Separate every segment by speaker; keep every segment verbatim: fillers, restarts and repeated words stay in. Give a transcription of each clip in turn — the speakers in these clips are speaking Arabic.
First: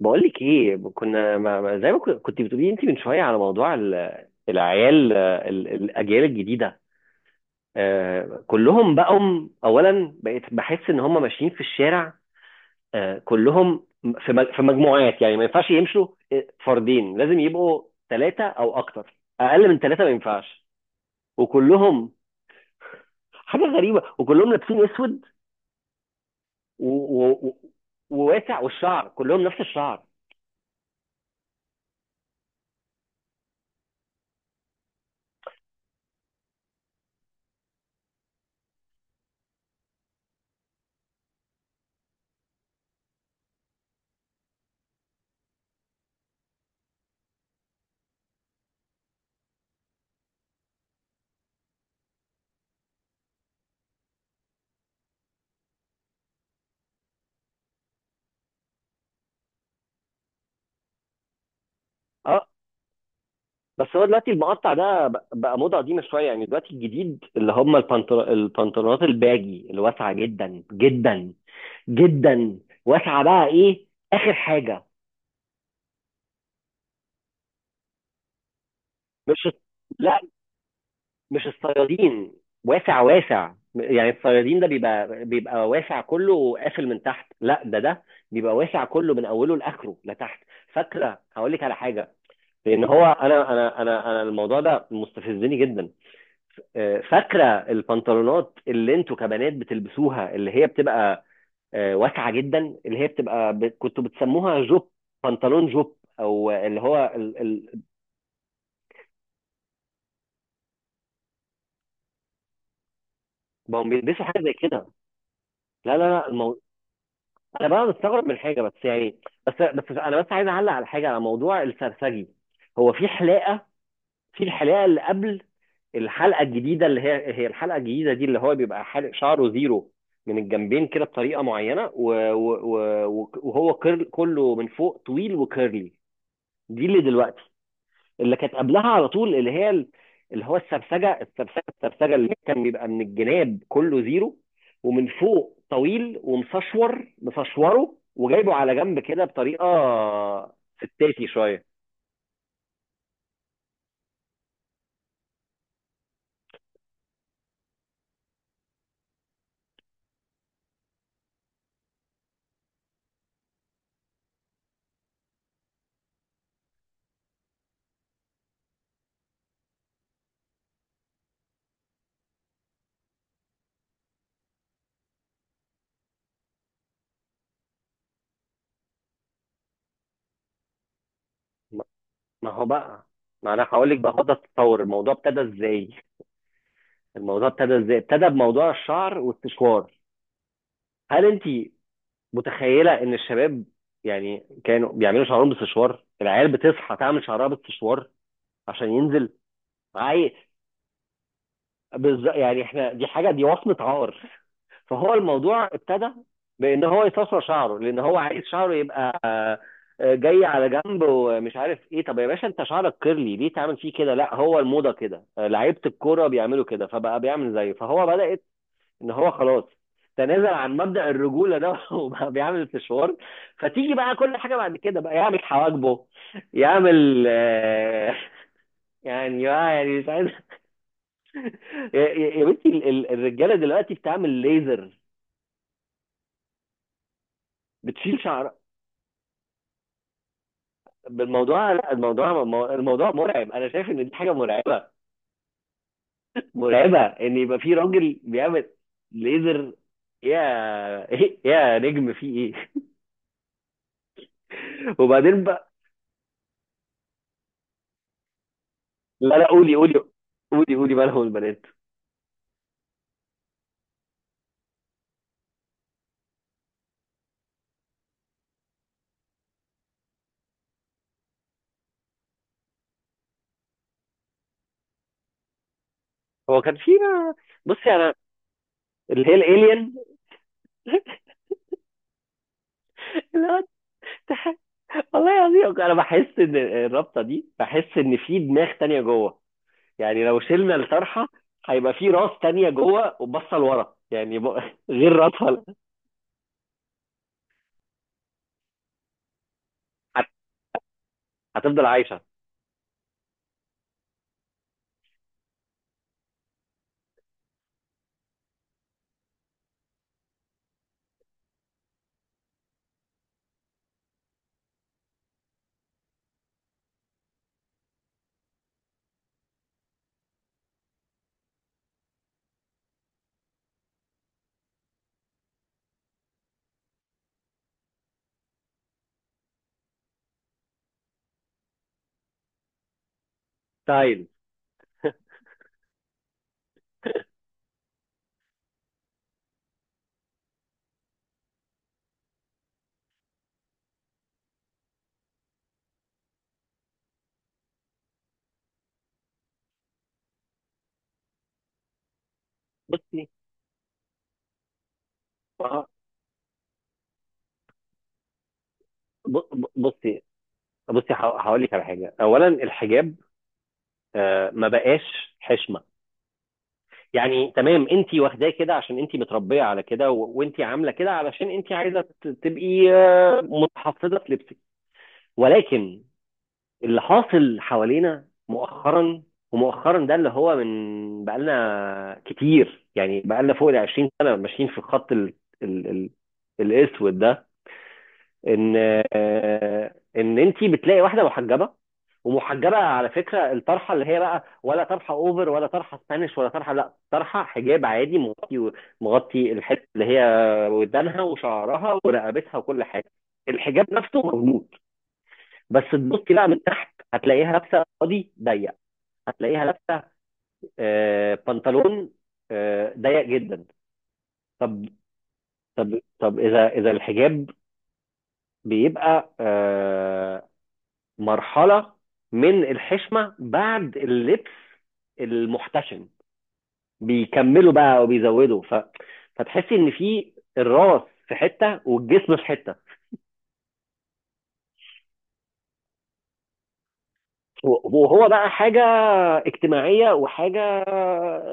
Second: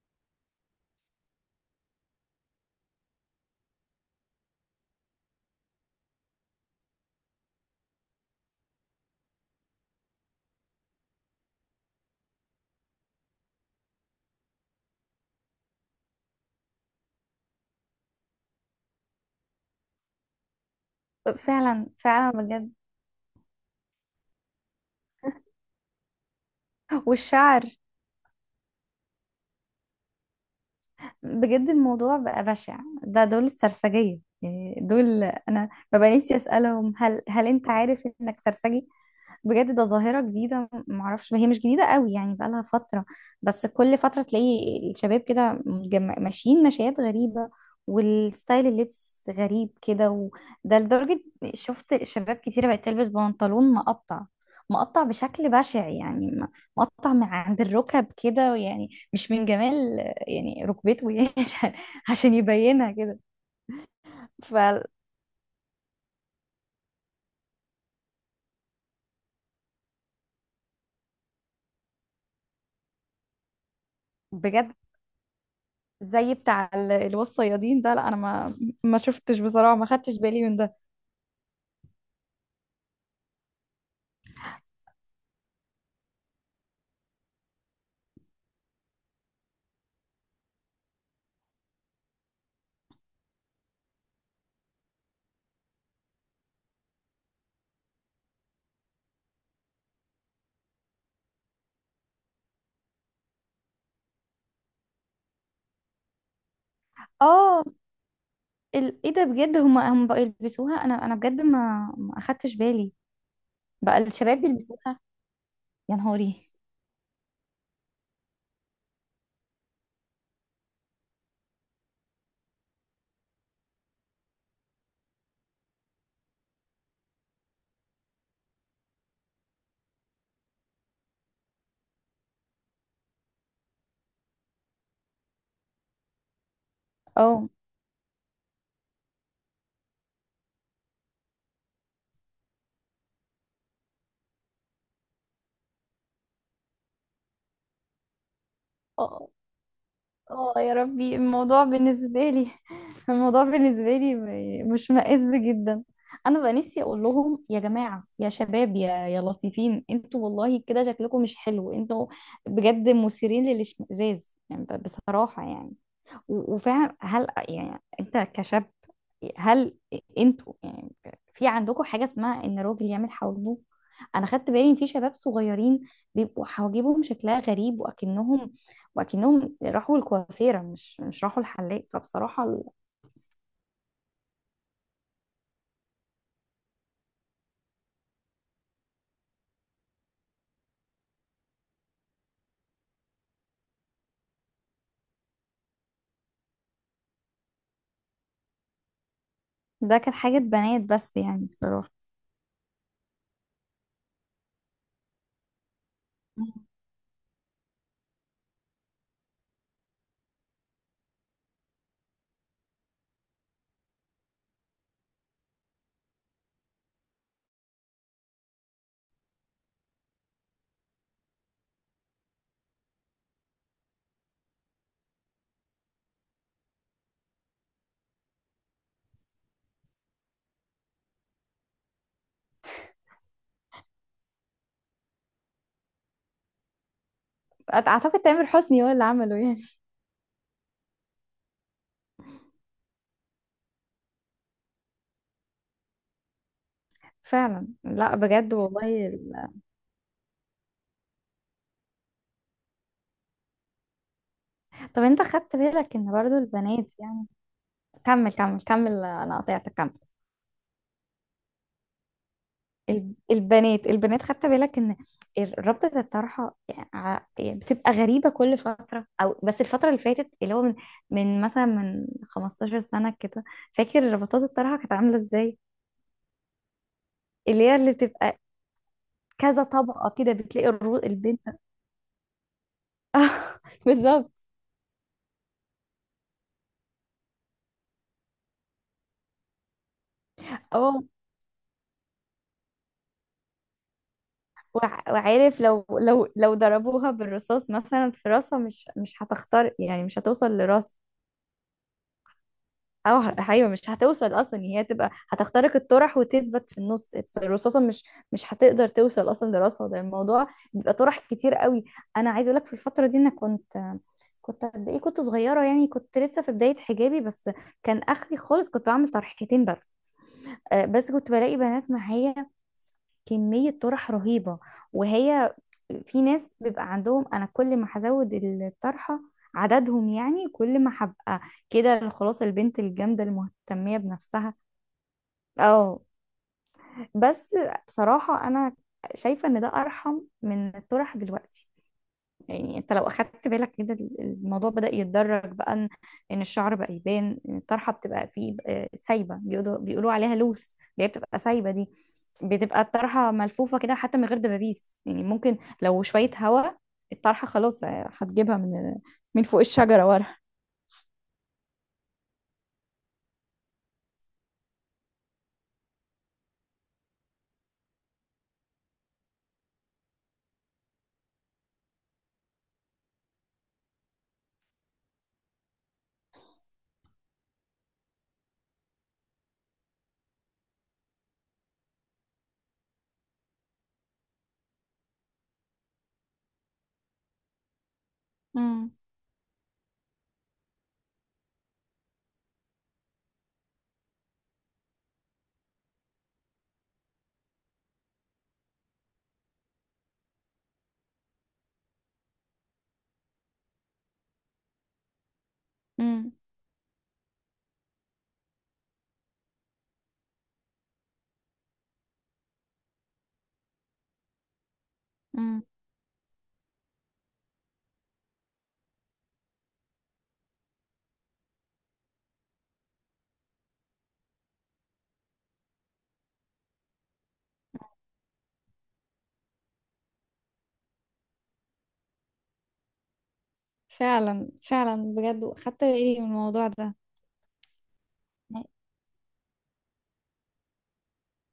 Speaker 1: بقول لك ايه، كنا ما ما- زي ما كن- كنت بتقولي انت من شويه على موضوع ال- العيال، آه، ال- الاجيال الجديده. آه، كلهم بقوا. اولا بقيت بحس ان هم ماشيين في الشارع، آه، كلهم في مج- في مجموعات، يعني ما ينفعش يمشوا آه، فردين، لازم يبقوا ثلاثه او اكتر، اقل من ثلاثه ما ينفعش.
Speaker 2: فعلا
Speaker 1: وكلهم
Speaker 2: فعلا بجد.
Speaker 1: حاجه غريبه، وكلهم لابسين اسود و- و- و-
Speaker 2: والشعر
Speaker 1: وواسع، والشعر كلهم نفس الشعر.
Speaker 2: بجد الموضوع بقى بشع. ده دول السرسجية، يعني دول انا ببقى نفسي اسالهم هل هل انت عارف انك سرسجي؟ بجد ده ظاهرة جديدة، معرفش هي مش جديدة قوي، يعني بقالها فترة. بس كل فترة تلاقي الشباب كده متجم- ماشيين مشيات غريبة، والستايل اللبس غريب كده. وده لدرجة شفت شباب كتيرة بقت تلبس بنطلون مقطع، مقطع بشكل بشع، يعني م- مقطع من عند الركب كده، يعني مش من جمال يعني ركبته يعني عشان عشان
Speaker 1: آه،
Speaker 2: يبينها كده.
Speaker 1: بس هو دلوقتي المقطع ده بق- بقى موضة قديمة شوية، يعني دلوقتي الجديد اللي هم البنطر... البنطلونات الباجي اللي واسعة جدا جدا جدا، واسعة بقى ايه، آخر
Speaker 2: فبجد
Speaker 1: حاجة.
Speaker 2: زي بتاع ال- اللي هو الصيادين ده. لا انا ما ما شفتش
Speaker 1: مش،
Speaker 2: بصراحه، ما خدتش
Speaker 1: لا
Speaker 2: بالي من ده.
Speaker 1: مش الصيادين واسع واسع، يعني الصيادين ده بيبقى بيبقى واسع كله وقافل من تحت، لا ده ده بيبقى واسع كله من اوله لاخره لتحت. فاكره هقول لك على حاجه، لان هو انا انا انا انا الموضوع ده مستفزني جدا. آه، فاكره البنطلونات اللي انتوا كبنات بتلبسوها، اللي هي بتبقى آه، واسعه جدا، اللي هي بتبقى ب... كنتوا بتسموها جوب، بنطلون جوب، او اللي هو ال...
Speaker 2: اه
Speaker 1: ال...
Speaker 2: ال- ايه ده بجد، هم هم بقوا يلبسوها؟ انا انا بجد ما ما اخدتش بالي.
Speaker 1: بقوا
Speaker 2: بقى
Speaker 1: بيلبسوا
Speaker 2: الشباب
Speaker 1: حاجه زي كده.
Speaker 2: بيلبسوها؟ يا
Speaker 1: لا لا لا
Speaker 2: نهاري.
Speaker 1: المو... انا بقى مستغرب من حاجه، بس يعني بس بس انا بس عايز اعلق على حاجه، على موضوع السرسجي. هو في حلاقه، في الحلقه اللي قبل الحلقه الجديده، اللي هي هي الحلقه الجديده دي، اللي هو بيبقى حالق شعره زيرو من الجنبين كده بطريقه معينه و... و... و... وهو كيرل كله، من فوق طويل وكيرلي. دي اللي دلوقتي،
Speaker 2: اه،
Speaker 1: اللي كانت قبلها على طول اللي هي ال- اللي هو السرسجه السرسجه السرسجه اللي كان بيبقى من الجناب كله زيرو، ومن فوق طويل ومسشور، مسشوره وجايبه على جنب كده بطريقه
Speaker 2: اه يا ربي
Speaker 1: ستاتي
Speaker 2: الموضوع
Speaker 1: شويه.
Speaker 2: بالنسبة لي الموضوع بالنسبة لي م- مش مائز جدا. انا بقى نفسي اقول لهم يا جماعة، يا شباب، يا يا لطيفين انتوا، والله كده شكلكم مش حلو انتوا، بجد مثيرين للاشمئزاز، يعني ب- بصراحة يعني. و- وفعلا هل يعني انت كشاب، هل انتوا يعني في عندكم حاجة اسمها ان الراجل يعمل حواجبه؟ انا خدت بالي ان في شباب صغيرين بيبقوا حواجبهم شكلها غريب، واكنهم واكنهم راحوا الكوافيرة، مش مش راحوا الحلاق. فبصراحة
Speaker 1: ما
Speaker 2: ال-
Speaker 1: هو بقى، ما انا هقول لك بقى، خد تتصور الموضوع ابتدى ازاي. الموضوع ابتدى ازاي؟ ابتدى بموضوع الشعر والسشوار. هل انت متخيله ان الشباب يعني كانوا بيعملوا شعرهم بالسشوار؟ العيال بتصحى تعمل شعرها بالسشوار عشان ينزل.
Speaker 2: ده كانت
Speaker 1: عاي
Speaker 2: حاجة بنات بس يعني بصراحة.
Speaker 1: بز... يعني احنا دي حاجه، دي وصمه عار. فهو الموضوع ابتدى بان هو يستصغر شعره، لان هو عايز شعره يبقى آه، آه، جاي على جنب ومش عارف ايه. طب يا باشا، انت شعرك كيرلي، ليه تعمل فيه كده؟ لا هو الموضه كده، آه، لعيبه الكوره بيعملوا كده فبقى بيعمل زيه. فهو بدات ان هو خلاص تنازل عن مبدأ الرجولة ده وبقى بيعمل استشوار. فتيجي بقى كل حاجة بعد كده، بقى يعمل حواجبه، يعمل آه، يعني آه، يعني مش عايز. يا يا- يا بنتي، ال- ال- الرجالة دلوقتي بتعمل ليزر،
Speaker 2: أت-
Speaker 1: بتشيل
Speaker 2: اعتقد تامر
Speaker 1: شعر.
Speaker 2: حسني هو اللي عمله يعني.
Speaker 1: بالموضوع، لا الموضوع، الموضوع مرعب. انا شايف ان دي حاجه مرعبه، مرعبه ان يبقى
Speaker 2: فعلا،
Speaker 1: في
Speaker 2: لا
Speaker 1: راجل
Speaker 2: بجد
Speaker 1: بيعمل
Speaker 2: والله ال-.
Speaker 1: ليزر. يا إيه يا نجم، في ايه؟
Speaker 2: طب انت
Speaker 1: وبعدين
Speaker 2: خدت
Speaker 1: بقى،
Speaker 2: بالك ان برضو البنات يعني، كمل كمل كمل
Speaker 1: لا
Speaker 2: انا
Speaker 1: لا
Speaker 2: قطعتك
Speaker 1: قولي
Speaker 2: كمل.
Speaker 1: قولي قولي قولي مالهم البنات.
Speaker 2: الب- البنات البنات خدت بالك ان ال- رابطة الطرحة ع- يعني بتبقى غريبة كل فترة؟ او بس الفترة اللي فاتت، اللي هو من, من مثلا من خمستاشر سنة كده، فاكر ربطات الطرحة كانت عاملة ازاي؟
Speaker 1: هو كان في،
Speaker 2: اللي هي
Speaker 1: بصي
Speaker 2: اللي
Speaker 1: انا
Speaker 2: بتبقى
Speaker 1: اللي هي
Speaker 2: كذا
Speaker 1: الالين.
Speaker 2: طبقة كده، بتلاقي الرو... البنت آه،
Speaker 1: لا،
Speaker 2: بالظبط.
Speaker 1: تستحق. والله العظيم انا بحس ان الرابطه دي، بحس ان في دماغ تانية جوه. يعني لو شلنا
Speaker 2: اه
Speaker 1: الطرحه هيبقى في راس تانية جوه وبصه لورا، يعني ب-
Speaker 2: وع-
Speaker 1: غير
Speaker 2: وعارف
Speaker 1: راسها.
Speaker 2: لو لو لو ضربوها بالرصاص مثلا في راسها، مش مش هتختار، يعني مش
Speaker 1: هت-
Speaker 2: هتوصل لراسها.
Speaker 1: هتفضل عايشه،
Speaker 2: اه، ه- ايوه مش هتوصل اصلا، يعني هي تبقى هتخترق الطرح وتثبت في النص. it's- الرصاصه مش مش هتقدر توصل اصلا لراسها. ده الموضوع بيبقى طرح كتير قوي. انا عايزه اقول لك في الفتره دي انا كنت كنت قد ايه، كنت صغيره يعني، كنت لسه في بدايه حجابي بس. كان اخري خالص كنت بعمل طرحتين بس. آه، بس كنت بلاقي بنات معايا كمية طرح رهيبة. وهي في ناس بيبقى عندهم، أنا كل ما هزود الطرحة عددهم، يعني كل ما هبقى كده خلاص البنت الجامدة المهتمية
Speaker 1: ستايل.
Speaker 2: بنفسها. اه بس بصراحة أنا شايفة إن ده أرحم من الطرح دلوقتي. يعني انت لو اخدت بالك كده، الموضوع بدأ يتدرج بقى ان ان الشعر بقى يبان، ان الطرحه بتبقى فيه آه، سايبه، بيقولوا بيقولوا عليها لوس، اللي هي بتبقى سايبه دي. بتبقى
Speaker 1: بصي
Speaker 2: الطرحه ملفوفه كده حتى من غير دبابيس، يعني ممكن
Speaker 1: آه،
Speaker 2: لو شويه هوا الطرحه خلاص، آه، هتجيبها من
Speaker 1: ب-
Speaker 2: من فوق
Speaker 1: ب-
Speaker 2: الشجره
Speaker 1: بصي،
Speaker 2: ورا.
Speaker 1: بصي ه- هقول لك على حاجه. اولا الحجاب، آه، ما بقاش حشمه. يعني تمام انت واخداه كده عشان انت متربيه على كده، وانت عامله كده علشان انت عايزه ت- تبقي آه، متحفظه في لبسك. ولكن اللي حاصل حوالينا مؤخرا، ومؤخرا ده اللي هو من بقالنا كتير، يعني بقالنا فوق ال عشرين سنه ماشيين في الخط ال ال ال الاسود ده. ان
Speaker 2: امم.
Speaker 1: آه، ان انت بتلاقي واحده محجبه، ومحجبه على فكره، الطرحه اللي هي بقى ولا طرحه اوفر، ولا طرحه سبانيش، ولا طرحه، لا طرحه حجاب عادي مغطي، مغطي الحته اللي هي ودانها وشعرها ورقبتها وكل حاجه. الحجاب نفسه موجود، بس
Speaker 2: امم.
Speaker 1: تبصي بقى من تحت هتلاقيها لابسه قاضي ضيق، هتلاقيها لابسه آه، بنطلون آه، ضيق جدا. طب،
Speaker 2: امم
Speaker 1: طب طب اذا، اذا الحجاب بيبقى آه، مرحلة من الحشمة، بعد اللبس المحتشم بيكملوا بقى وبيزودوا ف... فتحسي ان في الراس في حتة والجسم في حتة.
Speaker 2: فعلا فعلا بجد، خدت بالي من الموضوع ده.
Speaker 1: وهو بقى حاجة اجتماعية وحاجة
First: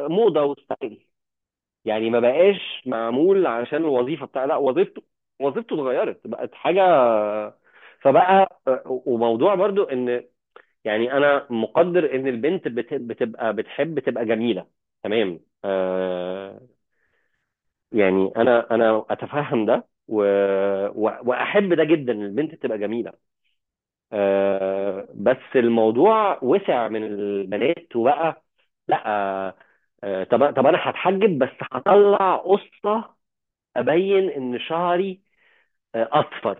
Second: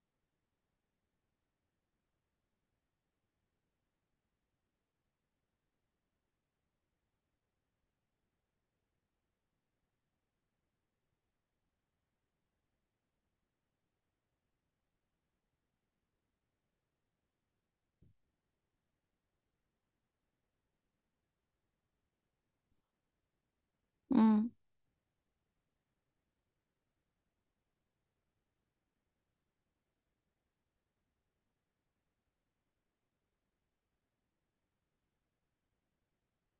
Speaker 1: موضة وستايل، يعني ما بقاش معمول عشان الوظيفة بتاع، لا وظيفته، وظيفته اتغيرت بقت حاجة. فبقى وموضوع برضو، ان يعني انا مقدر ان البنت بت- بتبقى بتحب تبقى جميله، تمام، آه، يعني انا انا اتفهم ده و... و- واحب ده جدا، إن البنت تبقى جميله.
Speaker 2: امم.
Speaker 1: آه بس الموضوع وسع من البنات وبقى، لا آه، طب طب انا هتحجب بس هطلع قصه ابين ان شعري آه، اصفر،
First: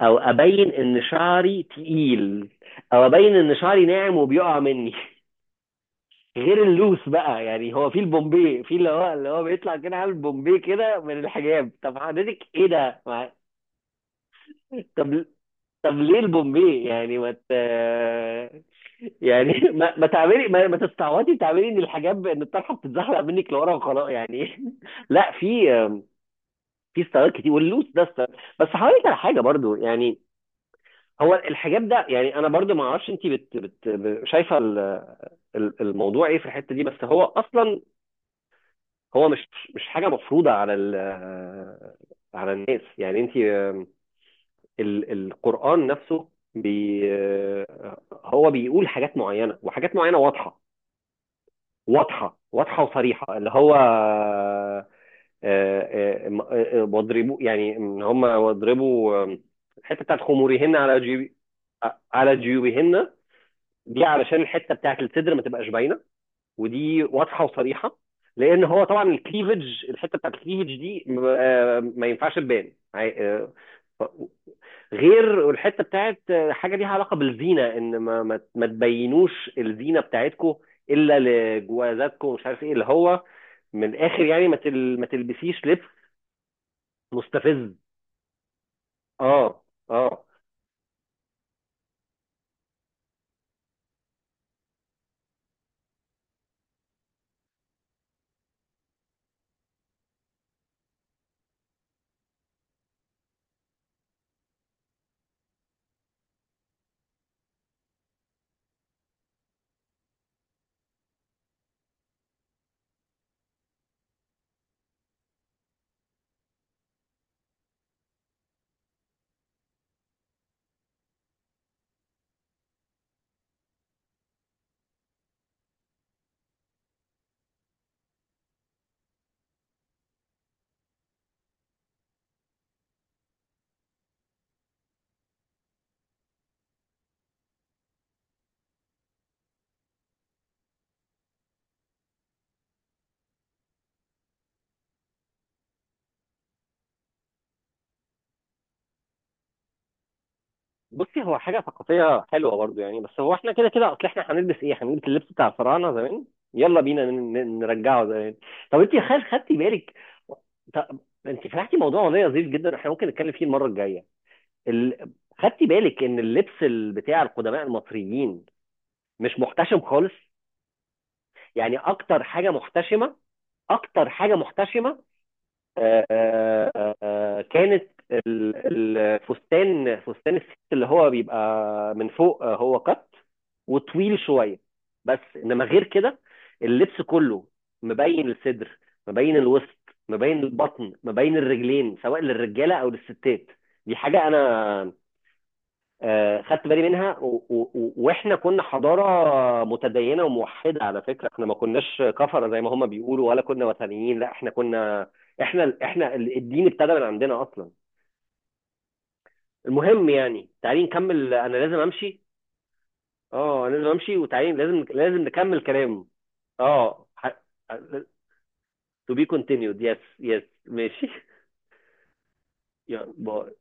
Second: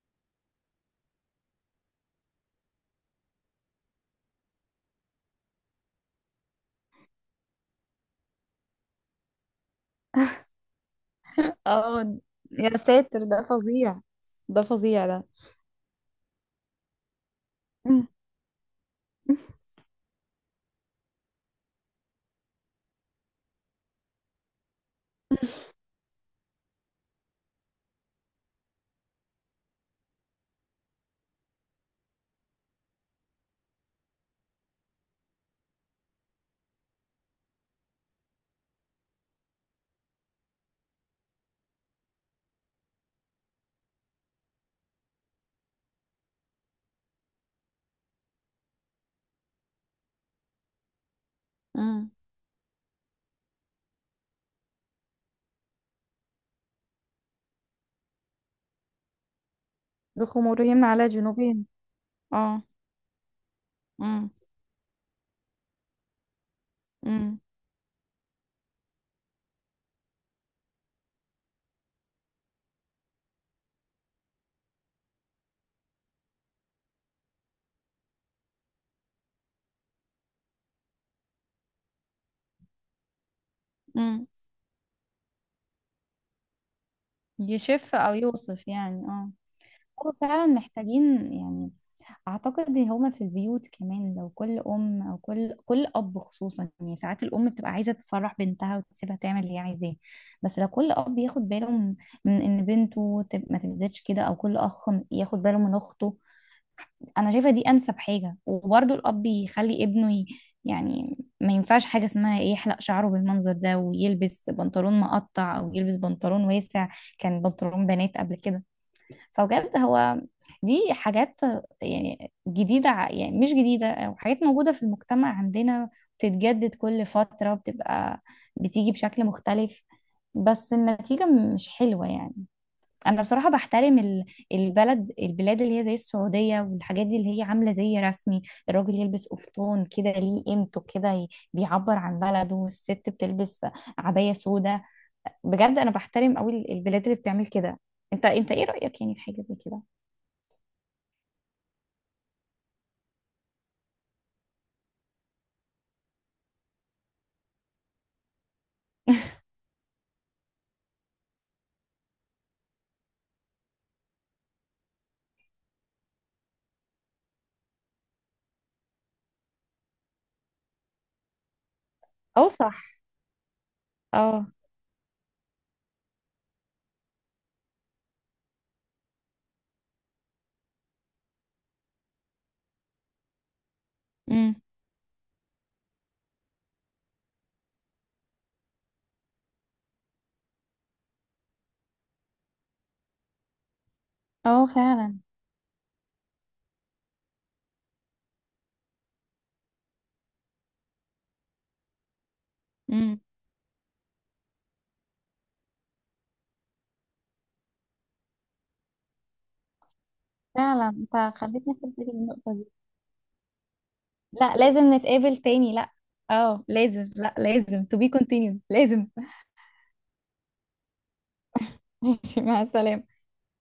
Speaker 1: او ابين ان شعري تقيل، او ابين ان شعري ناعم وبيقع مني غير اللوس بقى، يعني هو في البومبي، في اللي هو اللي هو بيطلع كده عامل بومبي كده من الحجاب. طب
Speaker 2: اه
Speaker 1: حضرتك ايه
Speaker 2: يا
Speaker 1: ده؟
Speaker 2: ساتر
Speaker 1: مع-
Speaker 2: ده فظيع، ده فظيع ده.
Speaker 1: طب، طب ليه البومبي؟ يعني ما ت... يعني ما, ما تعملي، ما, ما تستعوضي تعملي ان الحجاب، ان الطرحه بتتزحلق منك لورا وخلاص يعني. لا في، في ستايلات كتير، واللوس ده ستايل. بس هقول على حاجه برضو يعني، هو الحجاب ده يعني انا برضو ما اعرفش انت بت بت شايفه ال- ال- الموضوع ايه في الحته دي. بس هو اصلا هو مش مش حاجه مفروضه على ال، على الناس. يعني انت آم، ال- القران نفسه بي آه، هو بيقول حاجات معينه، وحاجات معينه واضحه،
Speaker 2: امم.
Speaker 1: واضحه واضحه وصريحه، اللي هو آه، آه، آه، م- آه، آه، واضربوا، يعني ان هم واضربوا آم، الحته بتاعت خمورهن
Speaker 2: بخمورهم
Speaker 1: على
Speaker 2: على
Speaker 1: جيوب
Speaker 2: جنوبهم.
Speaker 1: آه، على
Speaker 2: اه.
Speaker 1: جيوبهن. دي
Speaker 2: امم.
Speaker 1: علشان الحته بتاعت الصدر ما تبقاش باينه، ودي
Speaker 2: امم.
Speaker 1: واضحه وصريحه. لان هو طبعا الكليفج، الحته بتاعت الكليفج دي م- آه، ما ينفعش تبان عي- آه، ف- غير الحته بتاعت آه، حاجه ليها علاقه بالزينه، ان ما ما ما تبينوش الزينه بتاعتكم الا لجوازاتكم ومش عارف ايه، اللي هو من الاخر
Speaker 2: امم.
Speaker 1: يعني ما تل ما تلبسيش لبس مستفز.
Speaker 2: يشف او يوصف يعني اه.
Speaker 1: اه،
Speaker 2: هو
Speaker 1: اه،
Speaker 2: فعلا محتاجين يعني، اعتقد إن هما في البيوت كمان لو كل ام او كل كل اب خصوصا، يعني ساعات الام بتبقى عايزه تفرح بنتها وتسيبها تعمل اللي هي عايزاه. بس لو كل اب ياخد باله من من ان بنته تب- ما تبذلش كده، او كل اخ ياخد باله من اخته. انا شايفه دي انسب حاجه. وبرضه الاب يخلي ابنه ي... يعني ما ينفعش حاجه اسمها إيه، يحلق شعره بالمنظر ده ويلبس بنطلون مقطع، او يلبس بنطلون واسع كان بنطلون بنات قبل كده. فبجد هو دي حاجات يعني جديده، ع- يعني مش جديده، او حاجات موجوده في المجتمع عندنا بتتجدد كل فتره، بتبقى بتيجي بشكل مختلف بس النتيجه مش حلوه يعني. انا بصراحه بحترم ال- البلد، البلاد اللي هي زي السعوديه والحاجات دي اللي هي عامله زي رسمي، الراجل يلبس قفطان كده ليه قيمته كده ي- بيعبر عن بلده، والست بتلبس عبايه سودا. بجد انا بحترم قوي ال- البلاد اللي بتعمل كده. انت انت ايه رايك يعني في حاجه زي كده؟
Speaker 1: بصي هو حاجة ثقافية حلوة برضو يعني. بس هو احنا كده كده، اصل احنا هنلبس ايه؟ هنلبس اللبس بتاع الفراعنة زمان؟ يلا بينا ن- ن- نرجعه زمان. طب انت خل خدتي بالك، طب انت فتحتي موضوع والله لذيذ جدا، احنا ممكن نتكلم فيه المرة الجاية. ال... خدتي بالك ان اللبس ال- بتاع القدماء المصريين مش محتشم خالص؟ يعني اكتر
Speaker 2: اه
Speaker 1: حاجة
Speaker 2: صح.
Speaker 1: محتشمة، اكتر حاجة
Speaker 2: اه.
Speaker 1: محتشمة آه، آه، آه، كانت ال- الفستان، فستان الست اللي هو بيبقى من فوق آه، هو قط وطويل
Speaker 2: امم.
Speaker 1: شويه، بس انما غير كده اللبس كله مبين الصدر، مبين الوسط، مبين البطن، مبين الرجلين، سواء للرجاله او للستات. دي حاجه
Speaker 2: اه
Speaker 1: انا
Speaker 2: فعلا.
Speaker 1: آه، خدت بالي منها، و- و- و- واحنا كنا حضاره متدينه وموحده، على فكره احنا ما كناش كفره زي ما هم
Speaker 2: امم.
Speaker 1: بيقولوا، ولا كنا وثنيين، لا احنا كنا، احنا احنا الدين ابتدى من عندنا اصلا. المهم يعني تعالي
Speaker 2: فعلا
Speaker 1: نكمل،
Speaker 2: انت
Speaker 1: انا
Speaker 2: خليتني
Speaker 1: لازم
Speaker 2: اخد بالي من
Speaker 1: امشي.
Speaker 2: النقطه دي.
Speaker 1: اه انا لازم امشي، وتعالي
Speaker 2: لا
Speaker 1: لازم،
Speaker 2: لازم
Speaker 1: لازم
Speaker 2: نتقابل
Speaker 1: نكمل
Speaker 2: تاني. لا
Speaker 1: كلام.
Speaker 2: اه لازم،
Speaker 1: اه
Speaker 2: لا
Speaker 1: ح-
Speaker 2: لازم to be continued لازم.
Speaker 1: to be continued, yes yes، ماشي.
Speaker 2: ماشي، مع
Speaker 1: يلا
Speaker 2: السلامه.
Speaker 1: باي.